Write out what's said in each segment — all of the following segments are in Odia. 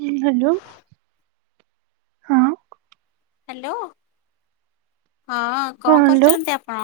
ହଁ ହ୍ୟାଲୋ। ହଁ ହ୍ୟାଲୋ ହଁ ହଁ କଣ ହ୍ୟାଲୋ କରୁଛନ୍ତି ଆପଣ?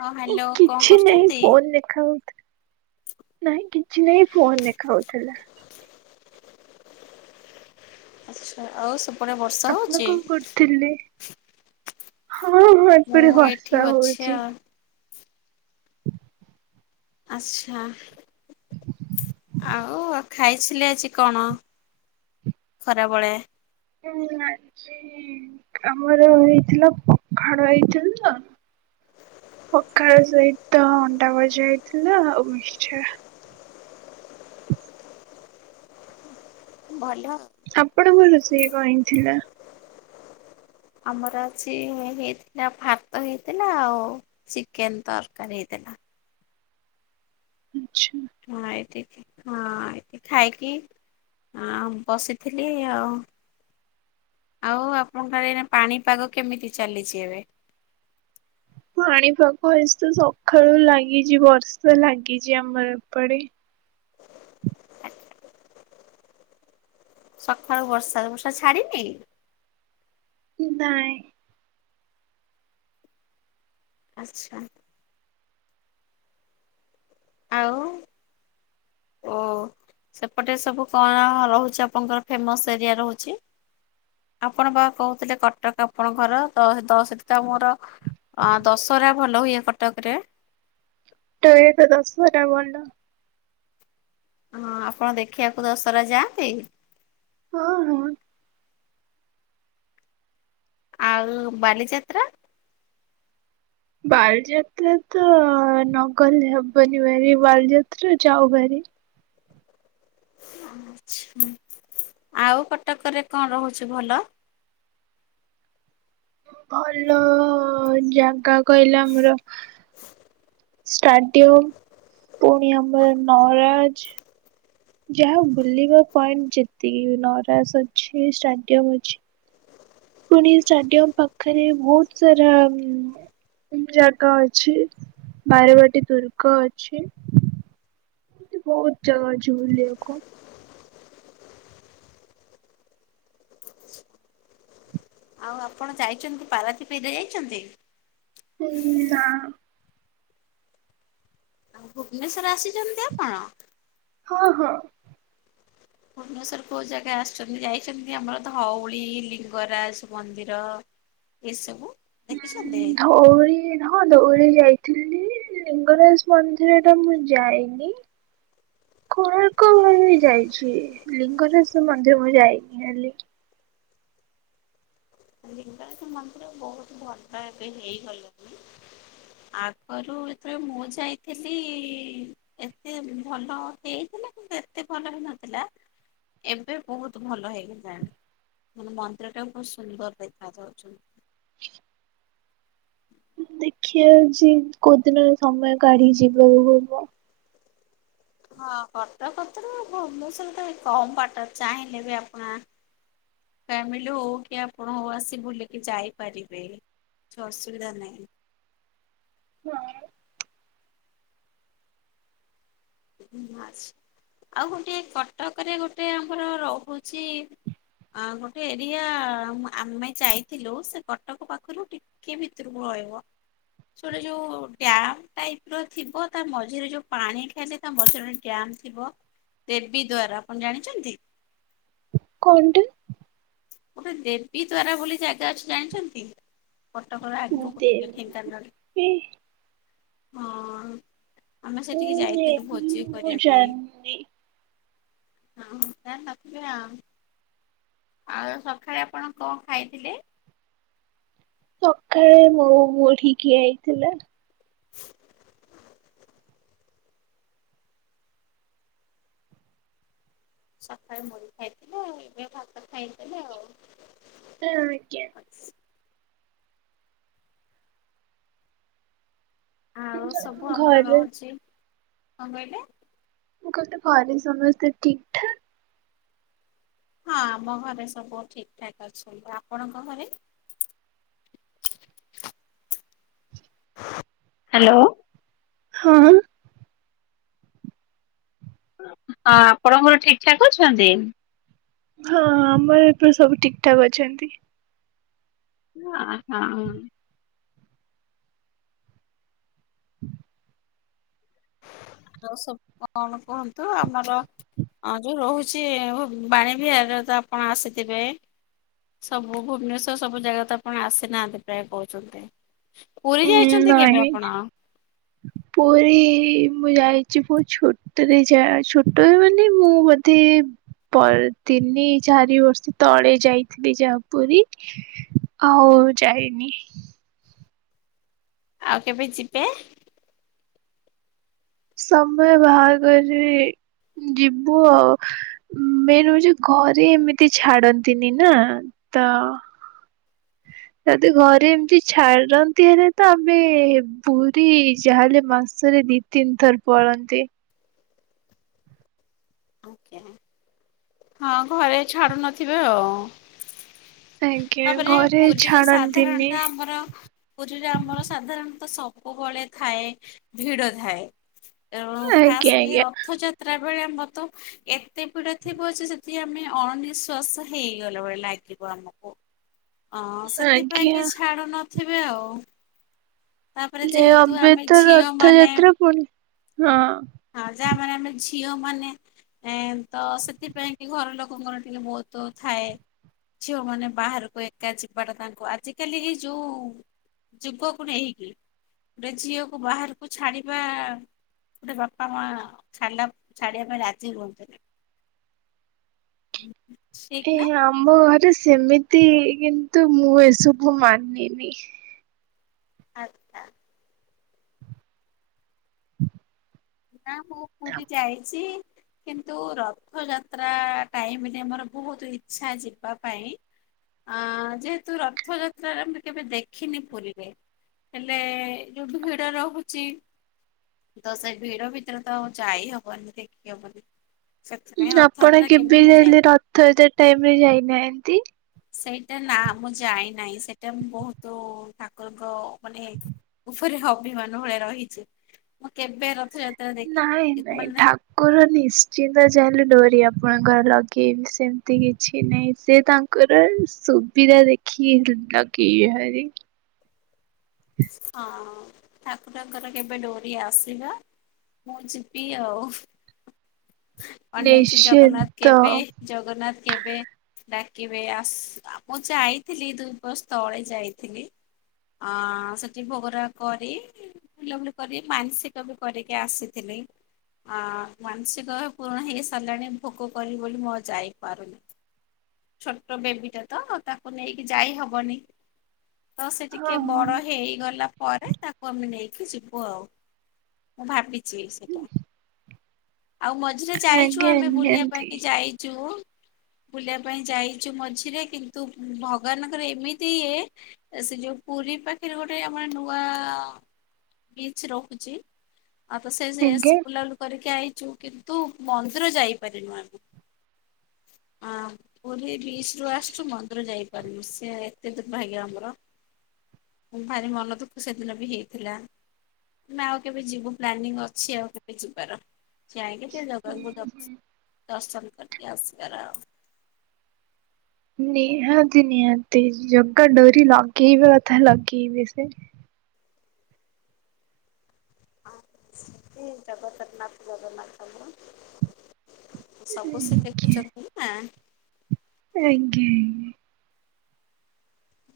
ହଁ ହ୍ୟାଲୋ କଣ କରୁଚନ୍ତି? ଖାଉଥି ନାଇଁ କିଛି ନାଇଁ ଫୋନ ଦେଖାହୋଉଥିଲା। ଆଚ୍ଛା ଆଉ ସେପଟେ ବର୍ଷା ହଉଛି? ହେଲେ ହଁ ହଁ ମୁଁ ଏପଟେ ଏଇଠି ବର୍ଷା ଅଛି ହଉଛି। ଆଉ। ହୁଁ। ଆଚ୍ଛା ଆଉ। ଓ ଆଉ ଖାଇଥିଲେ ଆଜି କଣ ଖରାବେଳେ? ହୁଁ ଆଜି ହଁ ଆମର ହେଇଥିଲା ପଖାଳ ହେଇଥିଲା। ପଖାଳ ସହିତ ଅଣ୍ଡା ଭଜା ହେଇଥିଲା ଆଉ ମିକ୍ସଚର। ଭଲ। ଆପଣଙ୍କ ରୋଷେଇ କଣ ହେଇଥିଲା? ଆମର ଆଜି ହେଇଥିଲା ଭାତ ହେଇଥିଲା ଆଉ ଚିକେନ ତରକାରୀ ହେଇଥିଲା। ଆଚ୍ଛା। ହଁ ଏଇଠୀ ହଁ ଏଇଠି ଖାଇକି ହଁ ବସିଥିଲି ଆଉ। ଆଉ ଆପଣଙ୍କର ଆଡେ ଏନା ପାଣିପାଗ କେମିତି ଚାଲିଛି ଏବେ? ପାଣିପାଗ ଏ ତ ସଖାଳୁ ଲାଗିଛି ବର୍ଷା ଲାଗିଛି ଆମର ଏପଡେ। ସକାଳୁ ବର୍ଷା। ବର୍ଷା ଛାଡିନି? ନାଇ। ଆଚ୍ଛା। ଆଉ ଓ। ସେପଟେ ସବୁ କଣ ରହୁଛି ଆପଣଙ୍କର ଫେମସ ଏରିଆ ରହୁଛି? ଆପଣ ବା କହୁଥିଲେ କଟକ ଆପଣଙ୍କ ଘର ତ ଦ ସେଠି ତ ମୋର। ଅଁ ଦଶହରା ଭଲ ହୁଏ କଟକରେ। ତ ଏ ତ ଦଶହରା ଭଲ। ହଁ ଆପଣ ଦେଖିବାକୁ ଦଶହରା ଯାଆନ୍ତି। ହଁ ହଁ। ଆଉ ବାଲିଯାତ୍ରା। ବାଲିଯାତ୍ରା ତ ନଗଲେ ହବନି ଭେରି ବାଲିଯାତ୍ରା ଯାଉ ଭେରି। ଆଚ୍ଛା ଆଉ କଟକରେ କଣ ରହୁଛି ଭଲ? ଭଲ ଜାଗା କହିଲେ ଆମର। ଷ୍ଟାଡିୟମ ପୁଣି ଆମର ନରାଜ। ଯାହା ବୁଲିବା ପଏଣ୍ଟ ଯେତିକି ନରାଜ ଅଛି ଷ୍ଟାଡିୟମ ଅଛି। ପୁଣି ଷ୍ଟାଡିୟମ୍ ପାଖରେ ବହୁତ ସାରା ଉଁ। ଜାଗା ଅଛି ବାରବାଟୀ ଦୁର୍ଗ ଅଛି। ଏମିତି ବହୁତ ଜାଗା ଅଛି ବୁଲିବା କୁ। ଆଉ ଆପଣ ଯାଇଛନ୍ତି ପାରାଦୀପ ଏରିଆ ଯାଇଛନ୍ତି? ହୁଁ ନା। ଆଉ ଭୁବନେଶ୍ୱର ଆସିଛନ୍ତି ଆପଣ? ହଁ ହଁ। ଭୁବନେଶ୍ଵର କୋଉ ଜାଗା ଆସିଛନ୍ତି ଯାଇଛନ୍ତି ଆମର ଧଉଳି, ଲିଙ୍ଗରାଜ ମନ୍ଦିର। ଏସବୁ ଉଁ ଦେଖିଛନ୍ତି। ଧଉଳି ନ ହଁ ଧଉଳି ଯାଇଥିଲି ଲିଙ୍ଗରାଜ ମନ୍ଦିର ଟା ମୁଁ ଯାଇନି। କୋଣାର୍କ, ଧଉଳି ଯାଇଛି ଲିଙ୍ଗରାଜ ମନ୍ଦିର ମୁଁ ଯାଇନି ଖାଲି। ଲିଙ୍ଗରାଜ ମନ୍ଦିର ବହୁତ ଭଲ ଏବେ ହେଇଗଲେଣିି। ଆଗରୁ ଯେତେବେଳେ ମୁଁ ଯାଇଥିଲି। ଏତେ ଭଲ ହେଇଥିଲା କିନ୍ତୁ ଏତେ ଭଲ ହେଇନଥିଲା। ଏବେ ବହୁତ ଭଲ ହେଇଗଲାଣି ମାନେ ମନ୍ଦିରଟା ବହୁତ ସୁନ୍ଦର। ଦେଖାଯାଉଛନ। [inaudible] ଦେଖିବା ଆଜି କୋଉଦିନରେ ସମୟ କାଢି ଯିବାକୁ ହବ। ହଁ କଟକ କତୀରୁ ଭୁବନେଶ୍ବର ତ କମ ବାଟ ଚାହିଁଲେ ବି ଆପଣ। ଫ୍ୟାମିଲି ହଉ କି ଆପଣ ହଉ ଆସି ବୁଲିକି ଯାଇପାରିବେ। କିଛି ଅସୁବିଧା ନାହିଁ। ହଁ। ମାଛ ଆଉ ଗୋଟିଏ କଟକରେ ଗୋଟେ ଆମର ରହୁଚି। ଆଁ ଗୋଟେ ଏରିଆ ଆମ ଆମେ ଯାଇଥିଲୁ ସେ କଟକ ପାଖରୁ ଟି କେ ଭିତରୁକୁ ରହିବ। ସେଗୁଡା ଯଉ ଡ୍ୟାମ ଟାଇପ ର ଥିବ ତା ମଝିରେ ଯୋଉ ପାଣି ଖାଲି। ତା ମଝିରେ ଗୋଟେ ଡ୍ୟାମ ଥିବ ଦେବୀ ଦ୍ଵାର। ଆପଣ ଜାଣିଛନ୍ତି? କଉମ ଟି। ଗୋଟେ ଦେବୀ ଦ୍ଵାରା ବୋଲି ଜାଗା ଅଛି ଜାଣିଚନ୍ତି? କଟକ ର ଅଗୁକୁ ଟିକେ ଦେବି ଢେଙ୍କାନାଳେ [inaudible] ହଁ। ଆମେ ଉଁ ସେଠିକି ଯାଇଥିଲୁ ନେବି ଭୋଜି ମୁଁ କରିବା ପାଇଁ। ଜାଣିନି। [unintelligible] ଆଉ ସଖାଳେ ଆପଣ କଣ ଖାଇଥିଲେ? ସଖାଳେ ମୋ ମୁଢି ଖିଆ ହେଇଥିଲା। ସକାଳେ ମୁଢ଼ି ଖାଇଥିଲେ ଏବେ ଭାତ ଖାଇଦେଲେ ଆଉ। ହଁ ଆଜ୍ଞା। [inaudible] ଆଉ ସବୁ ଆମର ଘରେ ରହୁଚି କଂ କହିଲେ? ମୁଁ କଲି ଘରେ ସମସ୍ତେ ଠିକ୍ ଠାକ୍ ହଁ ଆମ ଘରେ ସବୁ ଠିକଠାକ୍ ଅଛନ୍ତି ଆପଣଙ୍କ ଘରେ? ହାଲୋ। ହଁ। ହଁ ଆପଣଙ୍କର ଠିକ ଠାକ୍ ଅଛନ୍ତି? ହଁ ଆମର ଏପଟେ ସବୁ ଠିକଠାକ୍ ଅଛନ୍ତି। ଆ ହଁ। [inaudible] ଆଉ ସବୁ କଣ କୁହନ୍ତୁ ଆମର ହଁ ଯୋଉ ରହୁଚି ଓ ବାଣୀ ବିହାର ତ ଆପଣ ଆସିଥିବେ। ସବୁ ଭୁବନେଶ୍ଵର ସବୁ ଜାଗା ତ ଆପଣ ଆସିନାହାନ୍ତି ପ୍ରାୟ କହୁଚନ୍ତି। ପୁରୀ ଉଁ ଯାଇଛନ୍ତି କେବେ ନାଇଁ ଆପଣ? [inaudible] ପୁରୀ ମୁଁ ଯାଇଛି ପ ଛୋଟରେ ଜା ଛୋଟ ରେ ମାନେ ମୁଁ ବୋଧେ ପର୍ ତିନି ଚାରି ବର୍ଷ ତଳେ ଯାଇଥିଲି ଯାହା ପୁରୀ। ଆଉ ଯାଇନି। ଆଉ କେବେ ଯିବେ? ସମୟ ବାହାର କରି ଯିବୁ ଆଉ। ମେନ୍ ହୋଉଚି ଘରେ ଏମିତି ଛାଡନ୍ତିନି ନା ତ ଯଦି ଘରେ ଏମିତି ଛାଡନ୍ତି ହେଲେ ତ ଆମେ ପୁରୀ ଯାହା ହେଲେ ମାସ ସରେ ଦି ତିନି ଥର ପଳନ୍ତି। ଆଜ୍ଞା ହଁ ଘରେ ଛାଡ଼ୁନଥିବେ ଆଉ। ଆଜ୍ଞା ତାପରେ ଘରେ ପୁରୀରେ ଛାଡନ୍ତିନି ସାଧାରଣତଃ ଆମର ପୁରୀରେ ଆମର ସାଧାରଣତଃ ସବୁବେଳେ ଥାଏ ଭିଡ ଥାଏ। ଏବଂ ଆଜ୍ଞା ଖାସକି ଆଜ୍ଞା ରଥଯାତ୍ ତ୍ରା ବେଳେ ଆମ ତ ଏତେ ଭିଡ ଥିବ ଯେ ସେତୀ ଆମେ ଅଣନିଶ୍ୱାସ ହେଇଗଲା ଭଳି ଲାଗ ଗିଵ ଆମକୁ ଅଁ ସେଥିପାଇଁ ଆଜ୍ଞା କି ଛାଡ଼ୁ ନଥିବେ ଆଉ। ତାପରେ ଲେ ଯେହେତୁ ଅବେ ଆମେ ତ ଝିଅ ମାନେ ରଥଯାତ୍ରା ପୁଣି ହଁ। ହଁ ଯାହା ମାନେ ଆମେ ଝିଅ ମାନେ ଏଁ ତ ସେଥିପାଇଁ କି ଘର ଲୋକଙ୍କର ଟିକେ ବହୁତ ଥାଏ। ଝିଅମାନେ ବାହାରକୁ ଏକା ଯିବାଟା ତାଙ୍କୁ ଆଜିକାଲି ଏ ଯୋଉ ଯୁଗକୁ ନେଇକି ଗୋଟେ ଝିଅକୁ ବାହାରକୁ ଛାଡିବା ଗୋଟେ ବାପା ମା ଛାଲା ଛାଡିବା ପାଇଁ ରାଜି ହୁଅନ୍ତିନି। ଠିକ୍ ଏ ନା ହେଁ ଆମ ଘରେ ସେମିତି କିନ୍ତୁ ମୁଁ ଏସବୁ ମାନିନି। [inaudible] ହୁଁ ନା ମୁଁ ପୁରୁରୀ ଯାଇଛି। କିନ୍ତୁ ରଥଯାତ୍ରା ଟାଇମରେ ମୋର ବୋହୁତ ଇଚ୍ଛା ଯିବା ପାଇଁ ଆଁ ଯେହେତୁ ରଥଯାତ୍ରାରେ ଆମର କେବେ ଦେଖିନି ପୁରୀରେ। ହେଲେ ଯୋଉ ଭିଡ ରୋହୁଚି ତ ସେ ଭିଡ ଭିତରେ ତ ଆଉ ଯାଇ ହବନି ଦେଖି ହବନ ସେଥିପାଇଁ ରଥଯାତ୍ରା କେବେ ମୁଁ ଯାଇନି। ଥରେ ଥର ଟାଇମ ରେ ଯାଇନାହାନ୍ତି। ସେଇଟା ନା ମୁଁ ଯାଇନାହିଁ ସେଇଟା ମୁଁ ବୋହୁତ ଠାକୁରଙ୍କ ମାନେ ପରେ ଅଭିମାନ ଭଳିଆ ରହିଚି ମୁଁ କେବେ ରଥଯା ନାଇଁ ନାଇଁ ଠା କୁର ନିଶ୍ଚିନ୍ତ ଚାହିଁଲେ ଡୋରି ଆପଣଙ୍କର ଲଗେଇବି ସେମତି କିଛି ନାହିଁ ସେ ତା ଙ୍କର ସୁବିଧା ଦେଖି ଲାଗେଇବେ ଭାରି। ହଁ ଠାକୁରଙ୍କର କେବେ ଡୋରି ଆସିବା ମୁଁ ଯିବି ଆଉ ଅନେଇଛି ଜଗନ୍ନାଥ ନିଶ୍ଚିନ୍ତ କେବେ ଜଗନ୍ନାଥ କେବେ ଡାକିବେ ଆସ ମୁଁ ଯାଇଥିଲି ଦୁଇବସ୍ ତଳେ ଯାଇଥିଲି। ଆଁ ସେଠି ଭୋଗରା କରି ବୁଲାବୁଲି କରି ମାନସିକ ବି କରିକି ଆସିଥିଲି। ଆ ମାନସିକ ଭାବେ ପୁରୁଣ ହେଇସାରିଲାଣି ଭୋଗ କରିବ ବୋଲି ମୁଁ ଯାଇପାରୁନି। ଛୋଟ ବେବି ଟା ତ ତାକୁ ନେଇକି ଯାଇ ହବନି। ତ ସେ ଟିକେ ବଡ ହଁ ହେଇଗଲା ପରେ ତା କୁ ଆମେ ନେଇକି ଯିବୁ ଆଉ ମୁଁ ଭାବିଚି ସେଇଟା। ଆଉ ମଝିରେ ଯାଇଚୁ ଆଜ୍ଞା ଆମେ ବୁଲିବା ନିହାତି ପାଇଁ ଯାଇଚୁ ବୁଲିବା ପାଇଁ ଯାଇଚୁ ମଝିରେ କିନ୍ତୁ ଭଗବାନଙ୍କର ଏମିତି ଇଏ ସେ ଯୋଉ ପୁରୀ ପାଖରେ ଗୋଟେ ଆମର ନୂଆ ବିଚ ରୋହୁଚି ଆଉ ତ ସେ ସେଇ ଆଜ୍ଞା। ଏସପୁଲାଲୁ କରିକି ଆଇଚୁ କିନ୍ତୁ ମନ୍ଦିର ଯାଇପାରିନୁ ଆମେ। ଆ ପୁରୀ ବିଶ ରରୁ ଆସଚୁ ମନ୍ଦିର ଯାଇପାରିବୁ ସି ଏତେ ଦୂିନ ଭାଗ୍ୟ ଆମର। ଭାରି ମନ ଦୁଃଖ ସେଦିନ ବି ହେଇଥିଲା। ତମେ ଆଉ କେବେ ଯିବୁ ପ୍ଲାନିଂ ଅଛି ଆଉ କେବେ ଯିବାର। ଯାଇକି ଟିକେ ଜଗଙ୍କୁ ଦସ୍ ଦର୍ଶନ କରିକି ଆସିବାର ଆଉ। ନିହାତି ନିହାତି ଜଗା ଡୋରି ଲାଗିିବ କଥା ଲାଗେଇିବ ସେ। ଆ ସିଏ ଜଗଦରନାଥ ଜଗନ୍ନାଥଙ୍କୁ। ସବୁ ସେ ଆଜ୍ଞା ଦେଖୁଚନ୍ତି ନା। ଆଜ୍ଞା ଆଜ୍ଞା।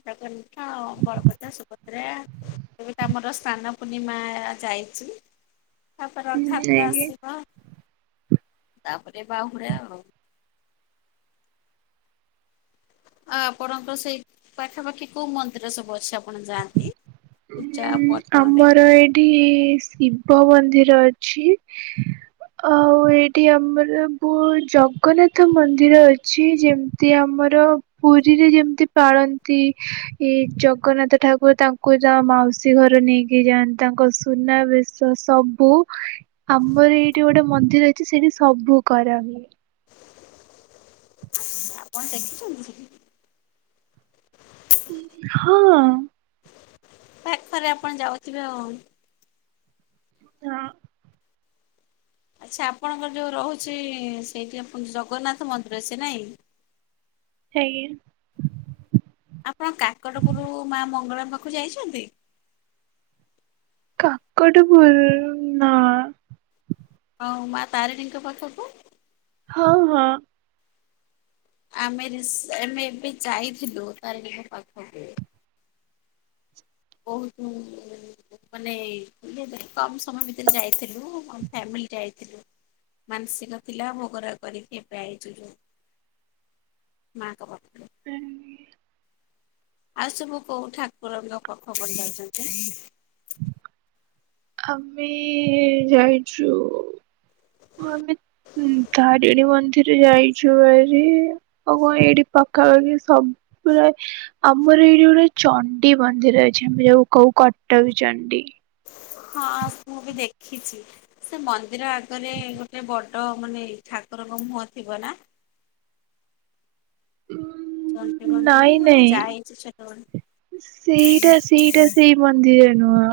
ଜଗନ୍ନାଥ ଆଉ ବଳଭଦ୍ର ସୁଭଦ୍ରା। ଏବେ ତ ଆମର ସ୍ନାନ ପୂର୍ଣ୍ଣିମା ଯାଇଚି। ତାପରେ ରଥଆତ୍ରା ଆଜ୍ଞା। ଆସିବା ତାପରେ ବାହୁଡ଼େ ଆଉ। ଆ ଆପଣଙ୍କର ସେଇ ପାଖାପାଖି କୋଉ ମନ୍ଦିର ସବୁ ଅଛି ଆପଣ ଯାଆନ୍ତି? ପୂଜା ଉଁ ପର୍ବରେ ଆମର ଏଇଠି ଶିବ ମନ୍ଦିର ଅଛି। ଆଉ ଏଇଠି ଆମର ବୋହୁ ଜଗନ୍ନାଥ ମନ୍ଦିର ଅଛି ଯେମତି ଆମର ପୁରୀରେ ଯେମିତି ପାଳନ୍ତି ଏ ଜଗନ୍ନାଥ ଠାକୁର ତା ଙ୍କୁ ତାଙ୍କ ମାଉସୀ ଘର ନେଇକି ଯାଆନ୍ତି ତାଙ୍କ ସୁନାବେଶ ସବୁ ଆମର ଏଇଠି ଗୋଟେ ମନ୍ଦିର ଅଛି ସେଇଠି ସବୁ କରାହୁଏ। ଆଚ୍ଛା ଆପଣ ଦେଖିଚନ୍ତି ସେଠି? ହଁ। ପାଖରେ ଆପଣ ଯାଉଥିବେ ଆଉ। ହଁ। ଆଚ୍ଛା ଆପଣଙ୍କର ଯୋଉ ରହୁଛି ସେଇଠି ଆପଣ ଜଗନ୍ନାଥ ମନ୍ଦିର ସେ ନାଇଁ? ଆଜ୍ଞା। ଆପଣ କାକଟପୁରୁ ମା ମଙ୍ଗଳାଙ୍କ ପାଖକୁ ଯାଇଛନ୍ତି? କାକଟପୁରୁ ରୁ ନା। ଆଉ ମା ତାରିଣୀଙ୍କ ପାଖକୁ? ହଁ, ହଁ। ଆମେ ରିସେ ଆମେ ଏବେ ଯାଇଥିଲୁ ତାରିଣୀଙ୍କ ପାଖକୁ। ବହୁତୁ ମାନେ ଏଇ କମ ସମୟ ଭି ତରେ ଯାଇଥିଲୁ, ଆମ ଫ୍ୟାମିଲି ଯାଇଥିଲୁ। ମାନସିକ ଥିଲା ଭୋଗ ରାଗ କରିକି ଏବେ ଆଇଛୁ ଯୋଉ ମାଙ୍କ ପାଖରୁ। [unintelligible] ଆଉ ସବୁ କୋଉ ଠାକୁରଙ୍କ ପାଖକୁ ଯାଉଛନ୍ତି? ଆମେ ଯାଇଛୁ ଆମେ ଉଁ, ହୁଁ, ତାରିଣୀ ମନ୍ଦିର ଯାଇଛୁ ଭାରି। ଆଉ କଣ ଏଇଠି ପାଖାପାଖି ସ-ପୁରା ଆମର ଏଇଠି ଗୋଟେ ଚଣ୍ଡୀ ମନ୍ଦିର ଅଛି, ଆମେ ଯୋଉ କହୁ କଟକଚଣ୍ଡୀ। ହଁ ମୁଁ ବି ଦେଖିଛି। ସେ ମନ୍ଦିର ଆଗରେ ଗୋଟେ ବଡ ମାନେ ଠାକୁରଙ୍କ ମୁହଁ ଥିବ ନା? ଉଁ, ଚଣ୍ଡୀ ମନ୍ଦିର ମୁଁ ନାଇଁ ମଧ୍ଯ ନାଇଁ ଯାଇଛି ଛୋଟବେଳୁ। ସେଇଟା ସେଇଟା ସେଇ ମନ୍ଦିର ନୁହଁ।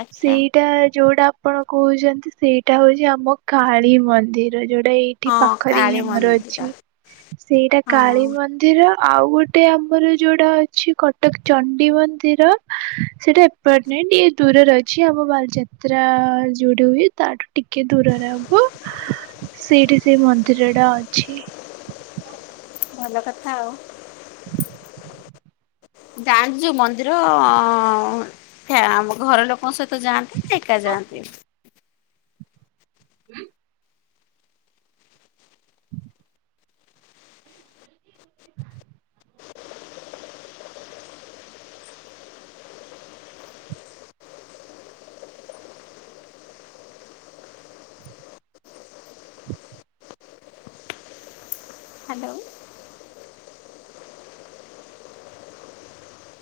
ଆଚ୍ଛା। ସେଇ ଟା ଯୋଉଟା ଆପଣ କହୁଛନ୍ତି ସେଇଟା ହଉଛି ଆମ କାଳୀ ମନ୍ଦିର, ଯୋଉଟା ଏଇ ଠି ହଁ ପାଖରେ ହିଁ କାଳୀ ଆମର ମନ୍ଦିର ଅଛି। ସେଇଟା ହଁ କାଳୀମନ୍ଦ ନ୍ଦିର ଆଉ ଗୋଟେ ଆମର ଯୋଉଟା ଅଛି କଟକଚଣ୍ଡୀ ମନ୍ଦିର ସେଇଟା ଏ [unintelligible] ଦୂରରେ ଅଛି, ଆମ ବାଲିଯାତ୍ରା ଯେଉଠି ହୁଏ ତାଠୁ ଟିକେ ଦୂରରେ ହବ। ସେଇଠି ସେଇ ମନ୍ଦିର ଟା ଅଛି। ଭଲ କଥା ଆଉ। ଯାଆନ୍ତି ଯେ ମନ୍ଦିର ଅଁ, ହେ ଆମ ଘର ଲୋକ ଙ୍କ ସହିତ ଯାଆନ୍ତି ନା ଏକା ଯାଆନ୍ତି? [inaudible] ହାଲୋ।